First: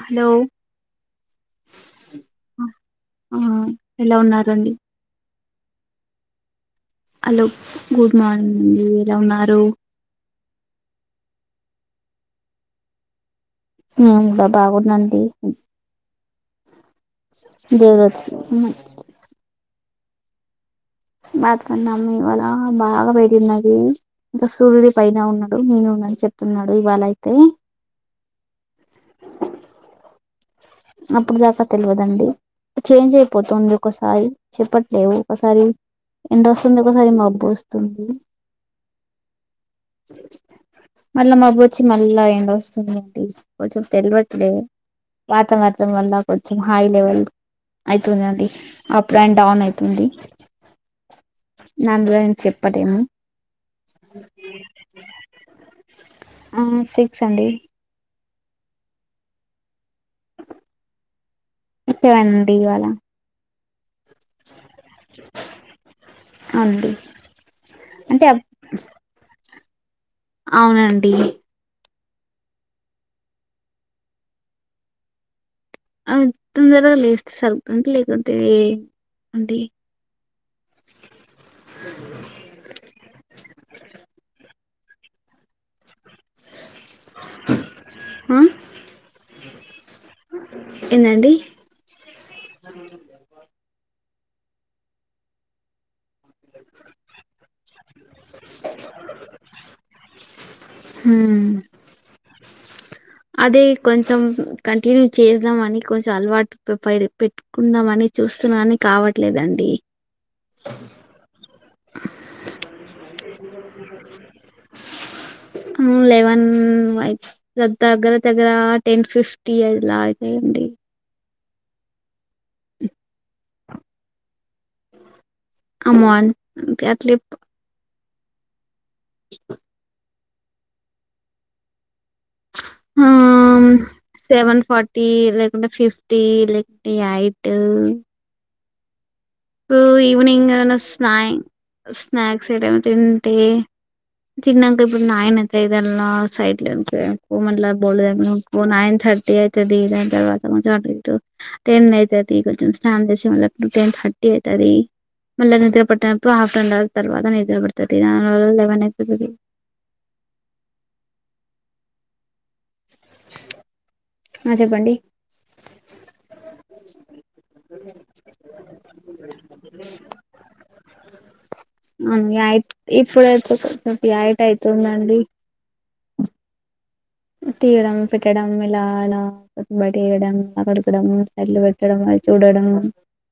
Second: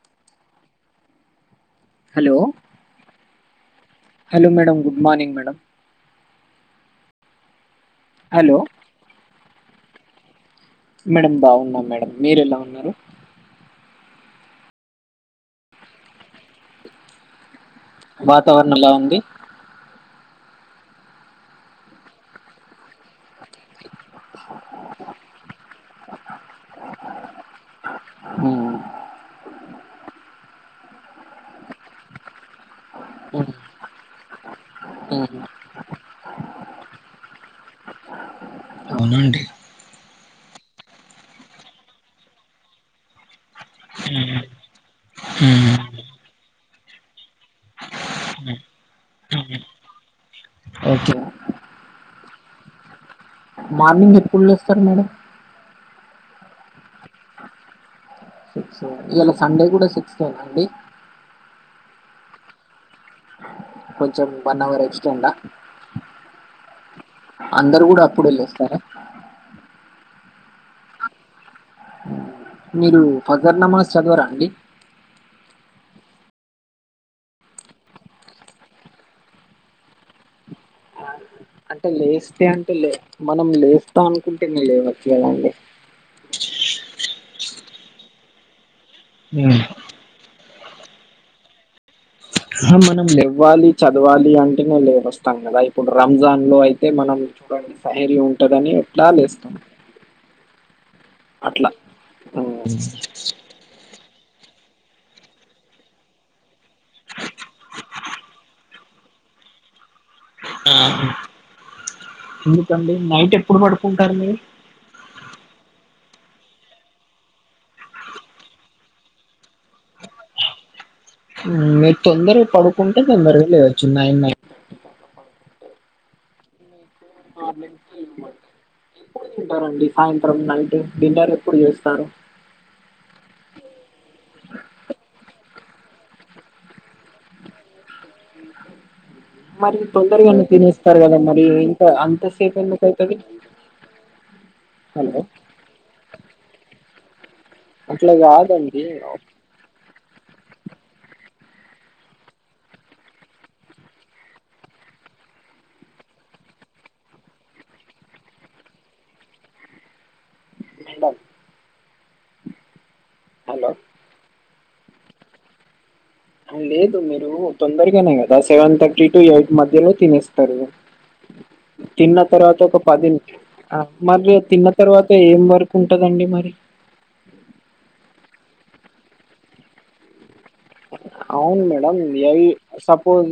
Hello hello ఆ ఎలా hello ఉన్నారండి madam good morning madam hello good hello morning అండి ఎలా ఉన్నారు మేడం బాగున్నా మేడం మీరు ఎలా ఉన్నారు బా బాగున్నా అండి దేవర వాతావరణం ఎలా ఉంది బతకున్నాము ఇవాళ బాగా పెట్టినది ఇంకా సూర్యుడి పైన ఉన్నాడు నేను ఉన్నాని చెప్తున్నాడు ఇవాళ అయితే హామ్ అప్పుడు దాకా తెలివదండి చేంజ్ ఉమ్, అయిపోతుంది ఒకసారి చెప్పట్లేవు ఉమ్. ఒకసారి ఎండ వస్తుంది ఒకసారి మబ్బు వస్తుంది అవునండి మళ్ళా మబ్బు వచ్చి మళ్ళా ఎండ వస్తుందండి కొంచెం తెలువట్లేదు వాతావరణం వల్ల కొంచెం హై లెవెల్ అవుతుందిండి అప్ అండ్ డౌన్ అవుతుంది ఓకే నందివేమ్ చెప్పతేమ మార్నింగ్ ఎప్పుడు లేస్తారు మేడం సిక్స్ అండి ఈయల సండే కూడా సిక్స్ అనాండి [unintelligible] ఇవాళ కొంచెం వన్ అవర్ ఎక్స్టడా అండి అందరుూ కూడా అప్పుడు లేస్తర అవునండి మీరు ఫగర్నమాస్ చదవరా అండి అ తొందరగా లేస్తే [unintelligible] లేకుంటే అండి ఆ అంటే లేస్తే అంటే లే మనం లేస్తాం అనుకుంటేనే లేవచ్చు కదండి ఆ ఉమ్ ఏందండి మనం లేవాలి చదవాలి అంటే వస్తాను కదా ఇప్పుడు రంజాన్ లో అయితే మనం చూడండి ధైర్యం ఉంటందని ఎట్లా లేస్తాం హు అట్లా ఉమ్, కంటిన్యూ చేసద్దాంమని కొంచెం అలవాటు పెట్టుకుందాం అని చూస్తున్నాని కావట్లేదండి ఆ ఎందుకండి నైట్ ఎప్పుడు పడుకుంటారు మీరు లెవెన్ వై దగ్గర దగ్గర టెన్ ఫిఫ్టీ అలా అవుతాయండి మీరు తొందరగా పడుకుంటే తొందరగా లేయవచ్చు నైన్ నైన్ [unintelligible] [unintelligible] సాయంత్రం నైట్ డిన్నర్ ఎప్పుడు చేస్తారు ఆ సెవెన్ ఫార్టీ [unintelligible] మరి ఇప్పుడు తొందరగానే ఈవినింగ్ తినేస్తారు స్నా కదా మరి ఇంత స్నాక్స్ అంతసేపు ఐటమ్ ఎందుకు అయితది తింటే తిన్నంక ఇప్పుడు హలో నాయనత ఇల సైట్లకు ఊ మట్ల అట్లా బోళద్ కాదండి నైన్ థర్టీ అవుతది ఇద టన్ స్ టెన్ [unintelligible] అయితది మళ నిద్ర [unintelligible] హఫ్టర్ అండ్వర్ తర్వాత నిద్ర పడత లేవన్ అయిపోతది మ హలో ఆ చెప్పండి లేదు మీరు తొందరగానే కదా సెవెన్ థర్టీ టు ఎయిట్ మధ్యలో తినేస్తారు తిన్న అవును తర్వాత ఎయిట్ ఒక పది ఇప్పుడైతే కొంచెం మరి ఎయిట్ తిన్న తర్వాత అవుతుందండి ఏం వర్కు ఉంటదండి మరి తీయడం పెట్టడం ఇలా అలాబయటేయాడం అవును మేడం ఎ సపోజ్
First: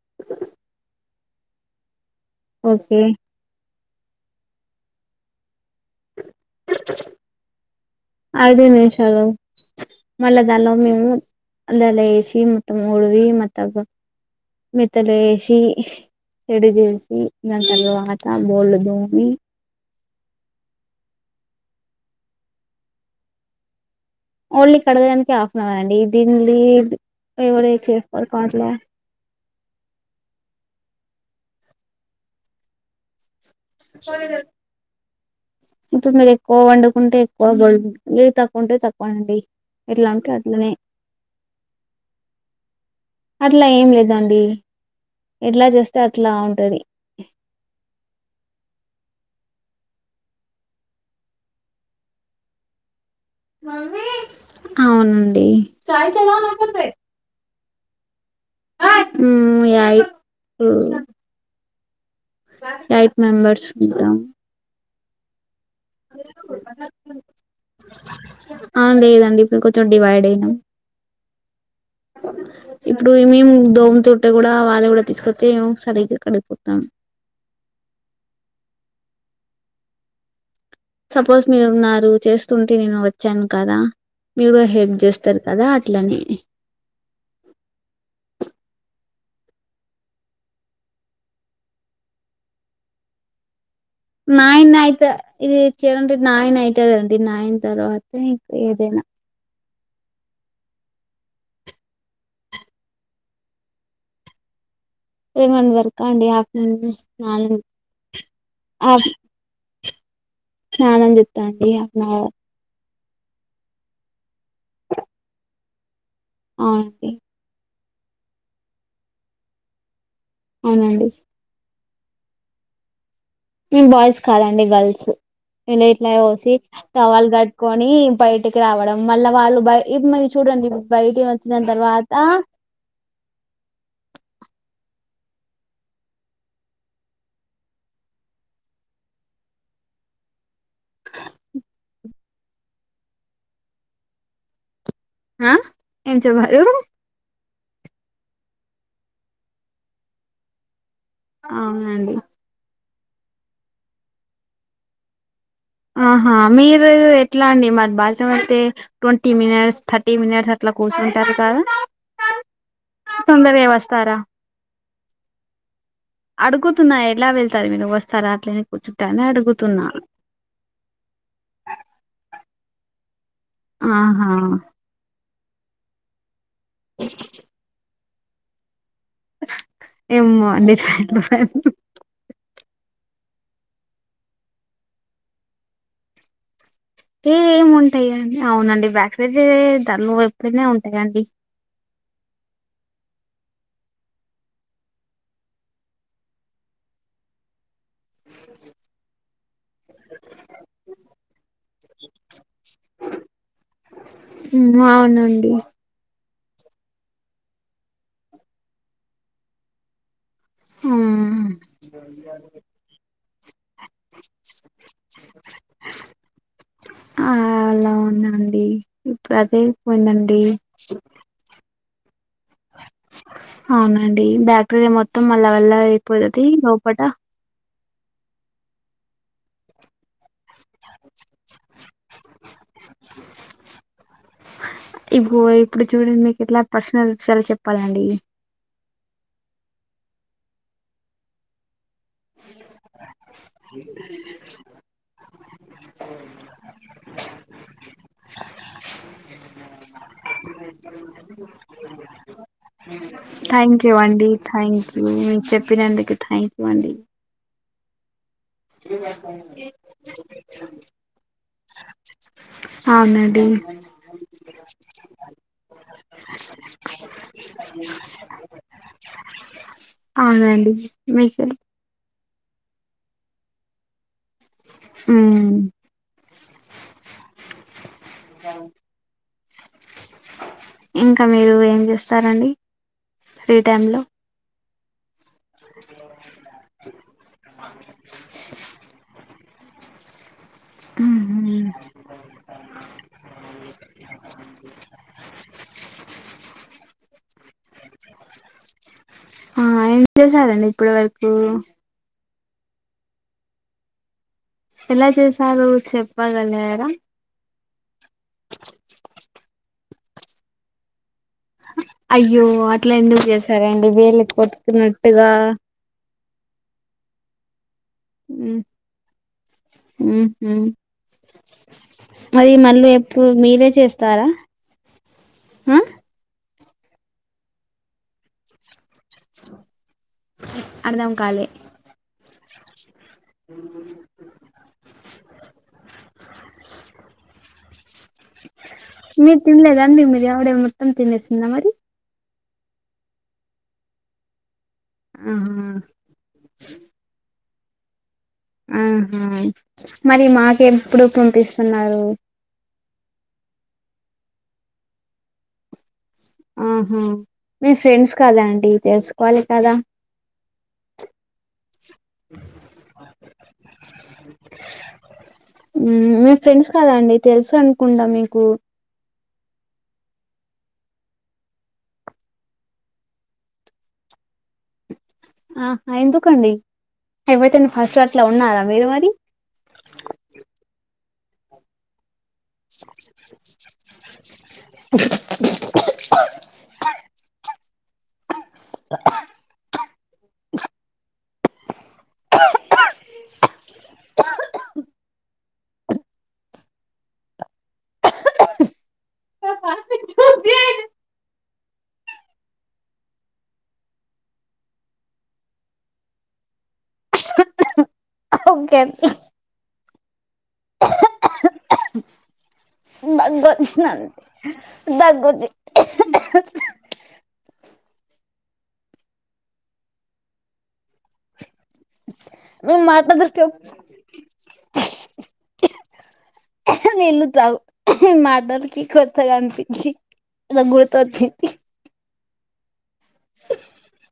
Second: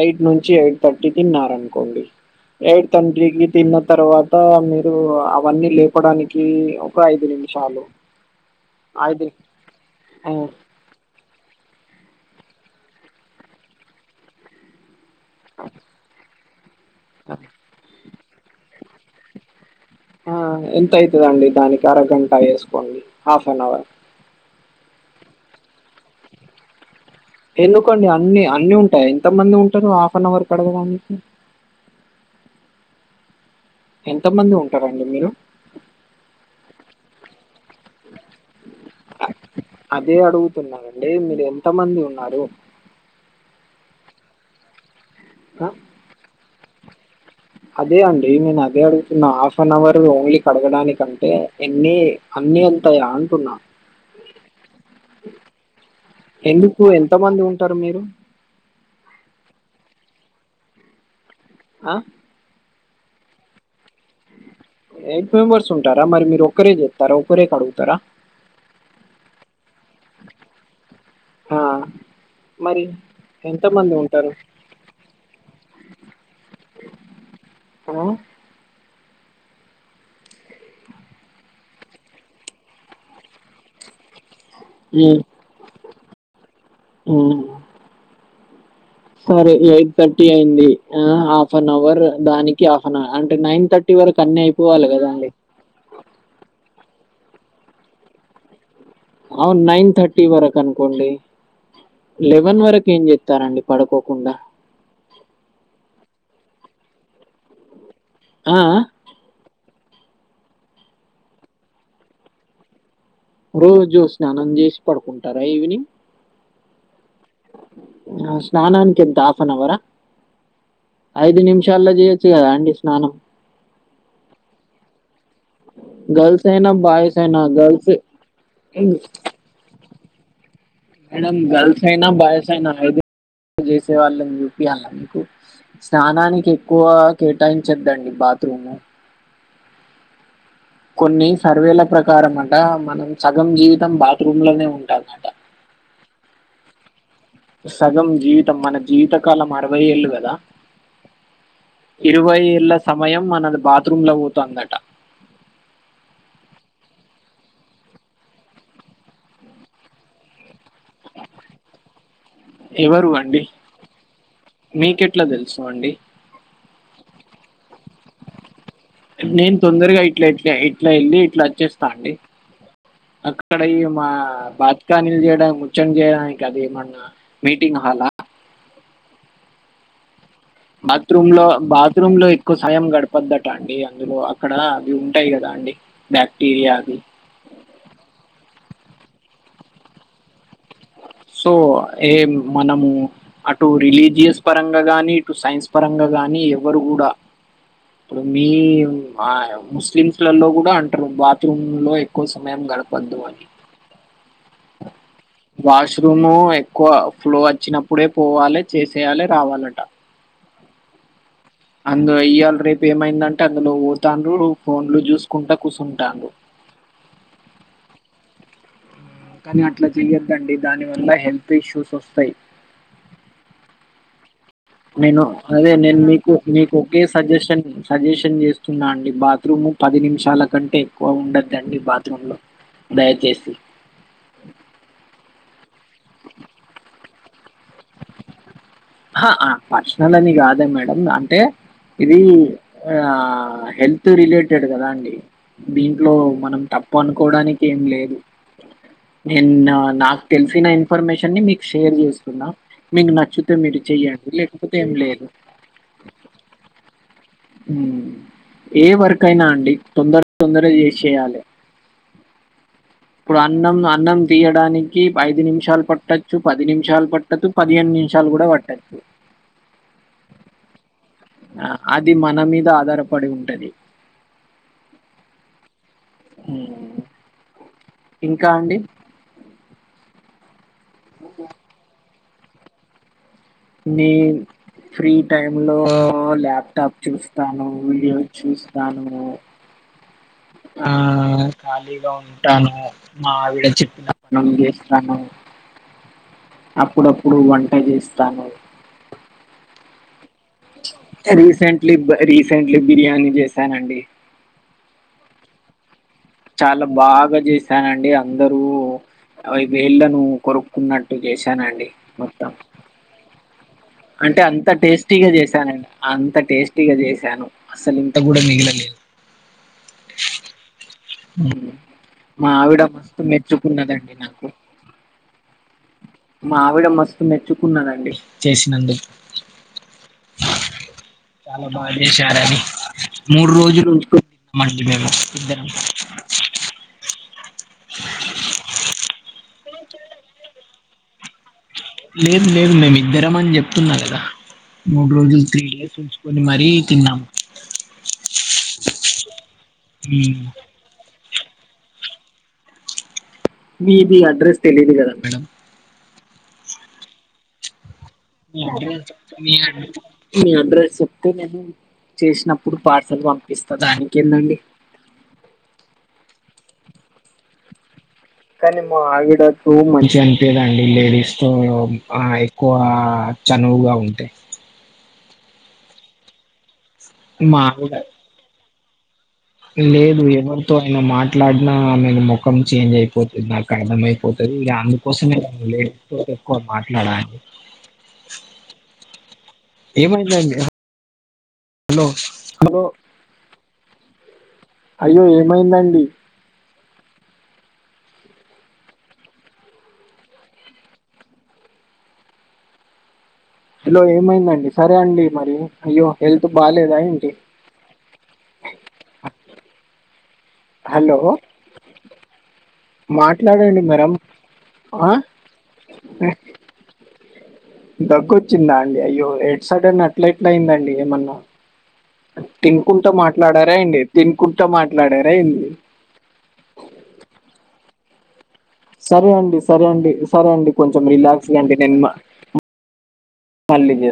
ఎయిట్ నుంచి ఎయిట్ థర్టీ తిన్నారనుకోండి ఎయిట్ ఓకే ట్వన్టికి తిన్న తర్వాత మీరు అవన్నీ లేపడానికి ఒక ఐదు నిమిషాలు ఐదు ఆ, మళ్ళజల్లం మేము అల లెసి మత్త ముడువి మత్తా మెత్తలు ఏసి ఏడి చేసి దాని తర్వాత బోళ్ళు దోమి ఆ ఎంత అవుతదండి దానికి అరగంట వేసుకోండి హాఫ్ అన్ అవర్ ఒళ్ళి కడగదనీకె హాఫ్ అన్వర్ అండి దీన్లీ ఎందుకోండి అన్ని అన్ని ఉంటాయి ఎంతమంది ఉంటా అంటే నువ్ హఫ్ అన్వర్ కడగద ఎంత మంది ఉంటారండి మీరు ఇప్పుడు మీరు ఎక్కువ వండుకుంటే ఎక్కువై తుంది తక్కువ ఉంటే తక్కువ అండి ఎట్లా అదే ఉంటే అట్లనే అడుగుతున్ననండి మీరు ఎంత మంది ఉన్నారు అట్లా ఏం లేదండి ఆ, ఎట్లా చేస్తే అట్లా ఉంటది అదే అండి నేను అదే అడుగుతున్నా హాఫ్ అన్ అవర్ ఓన్లీ కడగడానికంటే ఎన్ని నీ అంతాగాన్ అవునండి అంటారు మీరు మీ ఐ టూ అ యేట్ మెంబర్స్ ఉంటాం ఎయిట్ మెంబర్స్ ఉంటారా మరి మీరు ఒక్కరే చెప్తారా ఒకరే కడుగుతారా ఆ లేదండి ఇప్పుడు కొంచెం డివైడ్ అయినాం ఆ మరి ఇప్పుడు మేము ఎంతమంది దోమ్తుంటె ఉంటారు కూడా వాళ్ళ కూడా తీసుకొస్తే సరిగ్గా కడిగిపోతాం హాలొ సపోజ్ మీరు ఉన్నారు చేస్తుంటే నేను వచ్చాను కదా మీరు హెల్ప్ చేస్తారు కదా అట్లనే ఊ సరే ఎయిట్ థర్టీ అయింది హాఫ్ అన్ అవర్ దానికి హాఫ్ అన్ అవర్ అంటే నైన్ థర్టీ వరకు అన్నీ నైన్ అయిపోవాలి ఐత కదండి ఇదిచ్ చడంటే నైన్ అవుతదండి నైన్ తర్వాత ఇం ఏదైనా అవును నైన్ థర్టీ వరకు అన్కోండి లెవెన్ వరకు ఏం చెతారండి పడుకోకుండా ఏ మంది వరకు అండి అపిల్స్ ఆ? ఆ? నాలుగుఫ స్నానం చెత్తనండి హాఫ్న్ అవర్ రోజు స్నానం చేసి పడుకుంటారా ఈవినింగ్ అవునండి ఆ స్నానంకి ఎంత హాఫ్ అన్ అవర్రా అవునాండి పొద్దుగల చేయొచ్చు కదా అండి స్నానం ఈ బాయ్స్ కాదండి గర్ల్స్ ఇళ ఇట్లా గర్ల్స్ పోసి అయినా, బాయ్స్ టవాలు అయినా కట్టుకొని గర్ల్స్ బయటికి రావడం మళ్ళా వాళ్ళు బయ ఇది మరి చూడండి బయటికి మేడం వచ్చిన గల్త్ తర్వాత అయినా ఆ బయస్ అయినా ఏద చేసే వాళ్ళని చూపియాల మీకు స్నానానికి ఎక్కువ కేటాయించద్దండి బాత్రూమ్ కొన్ని సర్వేల ప్రకారం అంట మనం సగం జీవితం బాత్రూమ్ లోనే ఉంటాలి ఆ ఏం చె బారు సగం జీవితం మన జీవితకాలం అరవై ఏళ్ళు కదా అవునండి ఇరవై ఏళ్ళ సమయం మన బాత్రూమ్ లో పోతుందట ఆహా మీరు ఎట్లా అండి మరి భాష అయితే ట్వంటీ మినిట్స్ థర్టీ మినిట్స్ అట్లా కూర్చుంటారు కదా ఎవరు అండి తొందరగా వస్తారా మీకెట్లా తెలుసు అండి తున్నా ఎట్లా వెళ్తారు మీరు వస్తా అట్ల నేను తొందరగా ఇట్లా ఇట్లా ఇట్లా వెళ్ళి ఇట్లా వచ్చేస్తా అండి అక్కడ ఈ మా ఆహా బాత్కానీలు చేయడం ముచం చేయడానికి అది ఏ మన్నా మీటింగ్ హల్ ఏమో అండి బాత్రూమ్ లో బాత్రూమ్ లో ఎక్కువ సాయం గడపు వద్దట అండి అందులో అక్కడ అవి ఉంటాయి కదా అండి బాక్టీరియా బ్యాకతే దాన్ని వైపునే ఉంట సో ఏ మనము అటు రిలీజియస్ పరంగా గానీ ఇటు సైన్స్ పరంగా గాని ఎవరు కూడా ఇప్పుడు మీ ఆ ముస్లిమ్స్లలో కూడా అంటారు బాత్రూమ్ లో ఎక్కువ సమయం గడపందు అని హ్మ్ అవునండి వాష్రూమ్ ఎక్కువ ఫ్లో వచ్చినప్పుడే పోవాలి చేసేయాలి రావాలట హ్మ్ అందు ఇయ్యాల రేపు ఏమైందంటే అందులో పోతను ఫోన్లు చూసుకుంటా కూర్చుంటాను అ అలా అండి ఇప్పుడు అదే కానీ అట్లా పోయిందండి చెయ్యొద్దండి దాని వల్ల హెల్త్ ఇష్యూస్ వస్తాయి అవునండి బ్యా నేను అదే నేను మీకు మీకు ఒకే లోపట సజెషన్ సజెషన్ చేస్తున్నా అండి బాత్రూమ్ పది నిమిషాల కంటే ఎక్కువ ఉండద్దండి బాత్రూమ్ లో దయచేసి ఓ ఇప్పుడు చూడంది మీకు ఎట్లా పర్సనల్ విషయాలు చెప్పాలండి ఆ పర్సనల్ అని కాదే మేడం అంటే ఇది ఆ హెల్త్ రిలేటెడ్ కదా అండి దీంట్లో మనం తప్పు అనుకోవడానికి ఏం లేదు నేను నాకు తెలిసిన ఇఫర్మేషన్ మీకు షేర్ చేస్తున్నా మీకు నచ్చు థ్యాంక్ యూ అండి థ్యాంక్ యూ మీరు చెప్పినందుకు థ్యాంక్ యూ అండి హ్మ్ ఏ వర్కైనా అండి తొందర తొందర చేసేయాలే ఇప్పుడు అవునండి అన్నం అన్నం తీయడానికి ఐదు నిమిషాలు పట్టచ్చు పది నిమిషాలు పట్టచ్చు పదిహన్ని నిమిషాలు కూడా పట్టచ్చు అవునండి మీకు ఆ అది మన మీద ఆధారపడి ఉంటది మ్మ్ ఇంకా అండి ఇంకా మీరు ఏం చేస్తారండి ఫ్రీ టైమ్ లో మీ ఫ్రీ టై లో ల్యాప్టాప్ చూస్తాను వీడియో చూస్తాను ఆ ఖాళీగా ఉంటాను మావిడ చెప్పిన మన చేస్తాను అప్పుడప్పుడు వంట చేస్తాను ఆ ఏం చేశారండి ఇప్పుడు వరకు రీసెంట్లీ రీసెంట్లీ బిర్యానీ చేసానండి ఎలా చేసారు చె చాలా బాగా చేసానండి అందరూ అపు ఇళ్ళలను కొరుక్కున్నట్టు టు చేసానండి అయ్యో మొత్తం అట్లా ఎందుకు చేసారండి వేలు అంటే అంత కొట్టుకున్నట్టుగా టేస్టీగా చేసానుండి అంత టేస్టీగా చేసాను అసలు ఇంంత గ కూడాడ మగిల ఉ మా మరి ఆవిడ మళ్ళీ మస్తు ఎప్పుడు మీరే మెచ్చుకున్నదండి చేస్తారా ఆ మావిడ మస్తు మెచ్చుకున్నానండి చేసినందుకు అర్ధం కాలే చాల బాజసి మూడు రోజులు మేము ఇద్దరం మీరు తినలేదండి మీరు ఎవడే మొత్తం తినేసిందా మరి లేదు లేవు మేమి ఇద్దరం అని చెప్తున్నా కదా మూడు రోజులు త్రీ ఆహా డేస్ ఉంచుకొని మరీ తిన్నాము ఆహా మరి మాక ఎప్పుడు పంపిస్తున్నారు మీది అడ్రస్ తెలియదు కదా మేడం ఆహా మీ ఫ్రెండ్స్ కాదా అండి తెలుసుకోవాలి కదా అడ్రెస్స్ చెప్తే చేసినప్పుడు పార్సల్ పంపిస్తా దానికి ఏందండి మీ ఫ్రెండ్స్ కదండి తెలుసు అనుకుంటా మీకు కానీమ్మ ఆవి మంచిగా అనిపేదండి లేడీస్ తో ఆ ఎక్కువ చనువుగా ఉంటాయి ఆ ఎందుకండి ఎవరైతేనా మాములుగా ఫస్ట్ట్లా ఉన్నారా మీరు మరి లేదు ఎవరితో అయన మాట్లాడినా ఆేను మొ ముఖం చేంజ్ అయిపోతుంది నాకు అర్థమ అయిపోతుంది ఇక అందుకోసమే లేడీస్ తో ఎక్కువ మాట్లాడాలి ఏమైది అండి హలో హలో అయ్యో ఏమైందండి చ హలో ఏమైందండి సరే అండి మరి అయ్యో హెల్త్ బాలేదా ఏంటి క హలో దగు మాట్లాడండి మేడం ఆ వచ్చింది దగ్గొచ్చిందా అండి అయ్యో ఎడ్ సైడ్ అని అట్లా ఎట్లా అయిందండి ఏమన్నా నువ్వు తినుకుంటా మాట్లాడుతూ మాట్లాడారా అండి తినుకుంటా మాట్లాడారా అడి నిల్లు తగుల సరే అండి సరే అండి సరే అండి కొంచెం గుర్తొచ్చింది రిలాక్స్గా అండి నేను మల్లిజ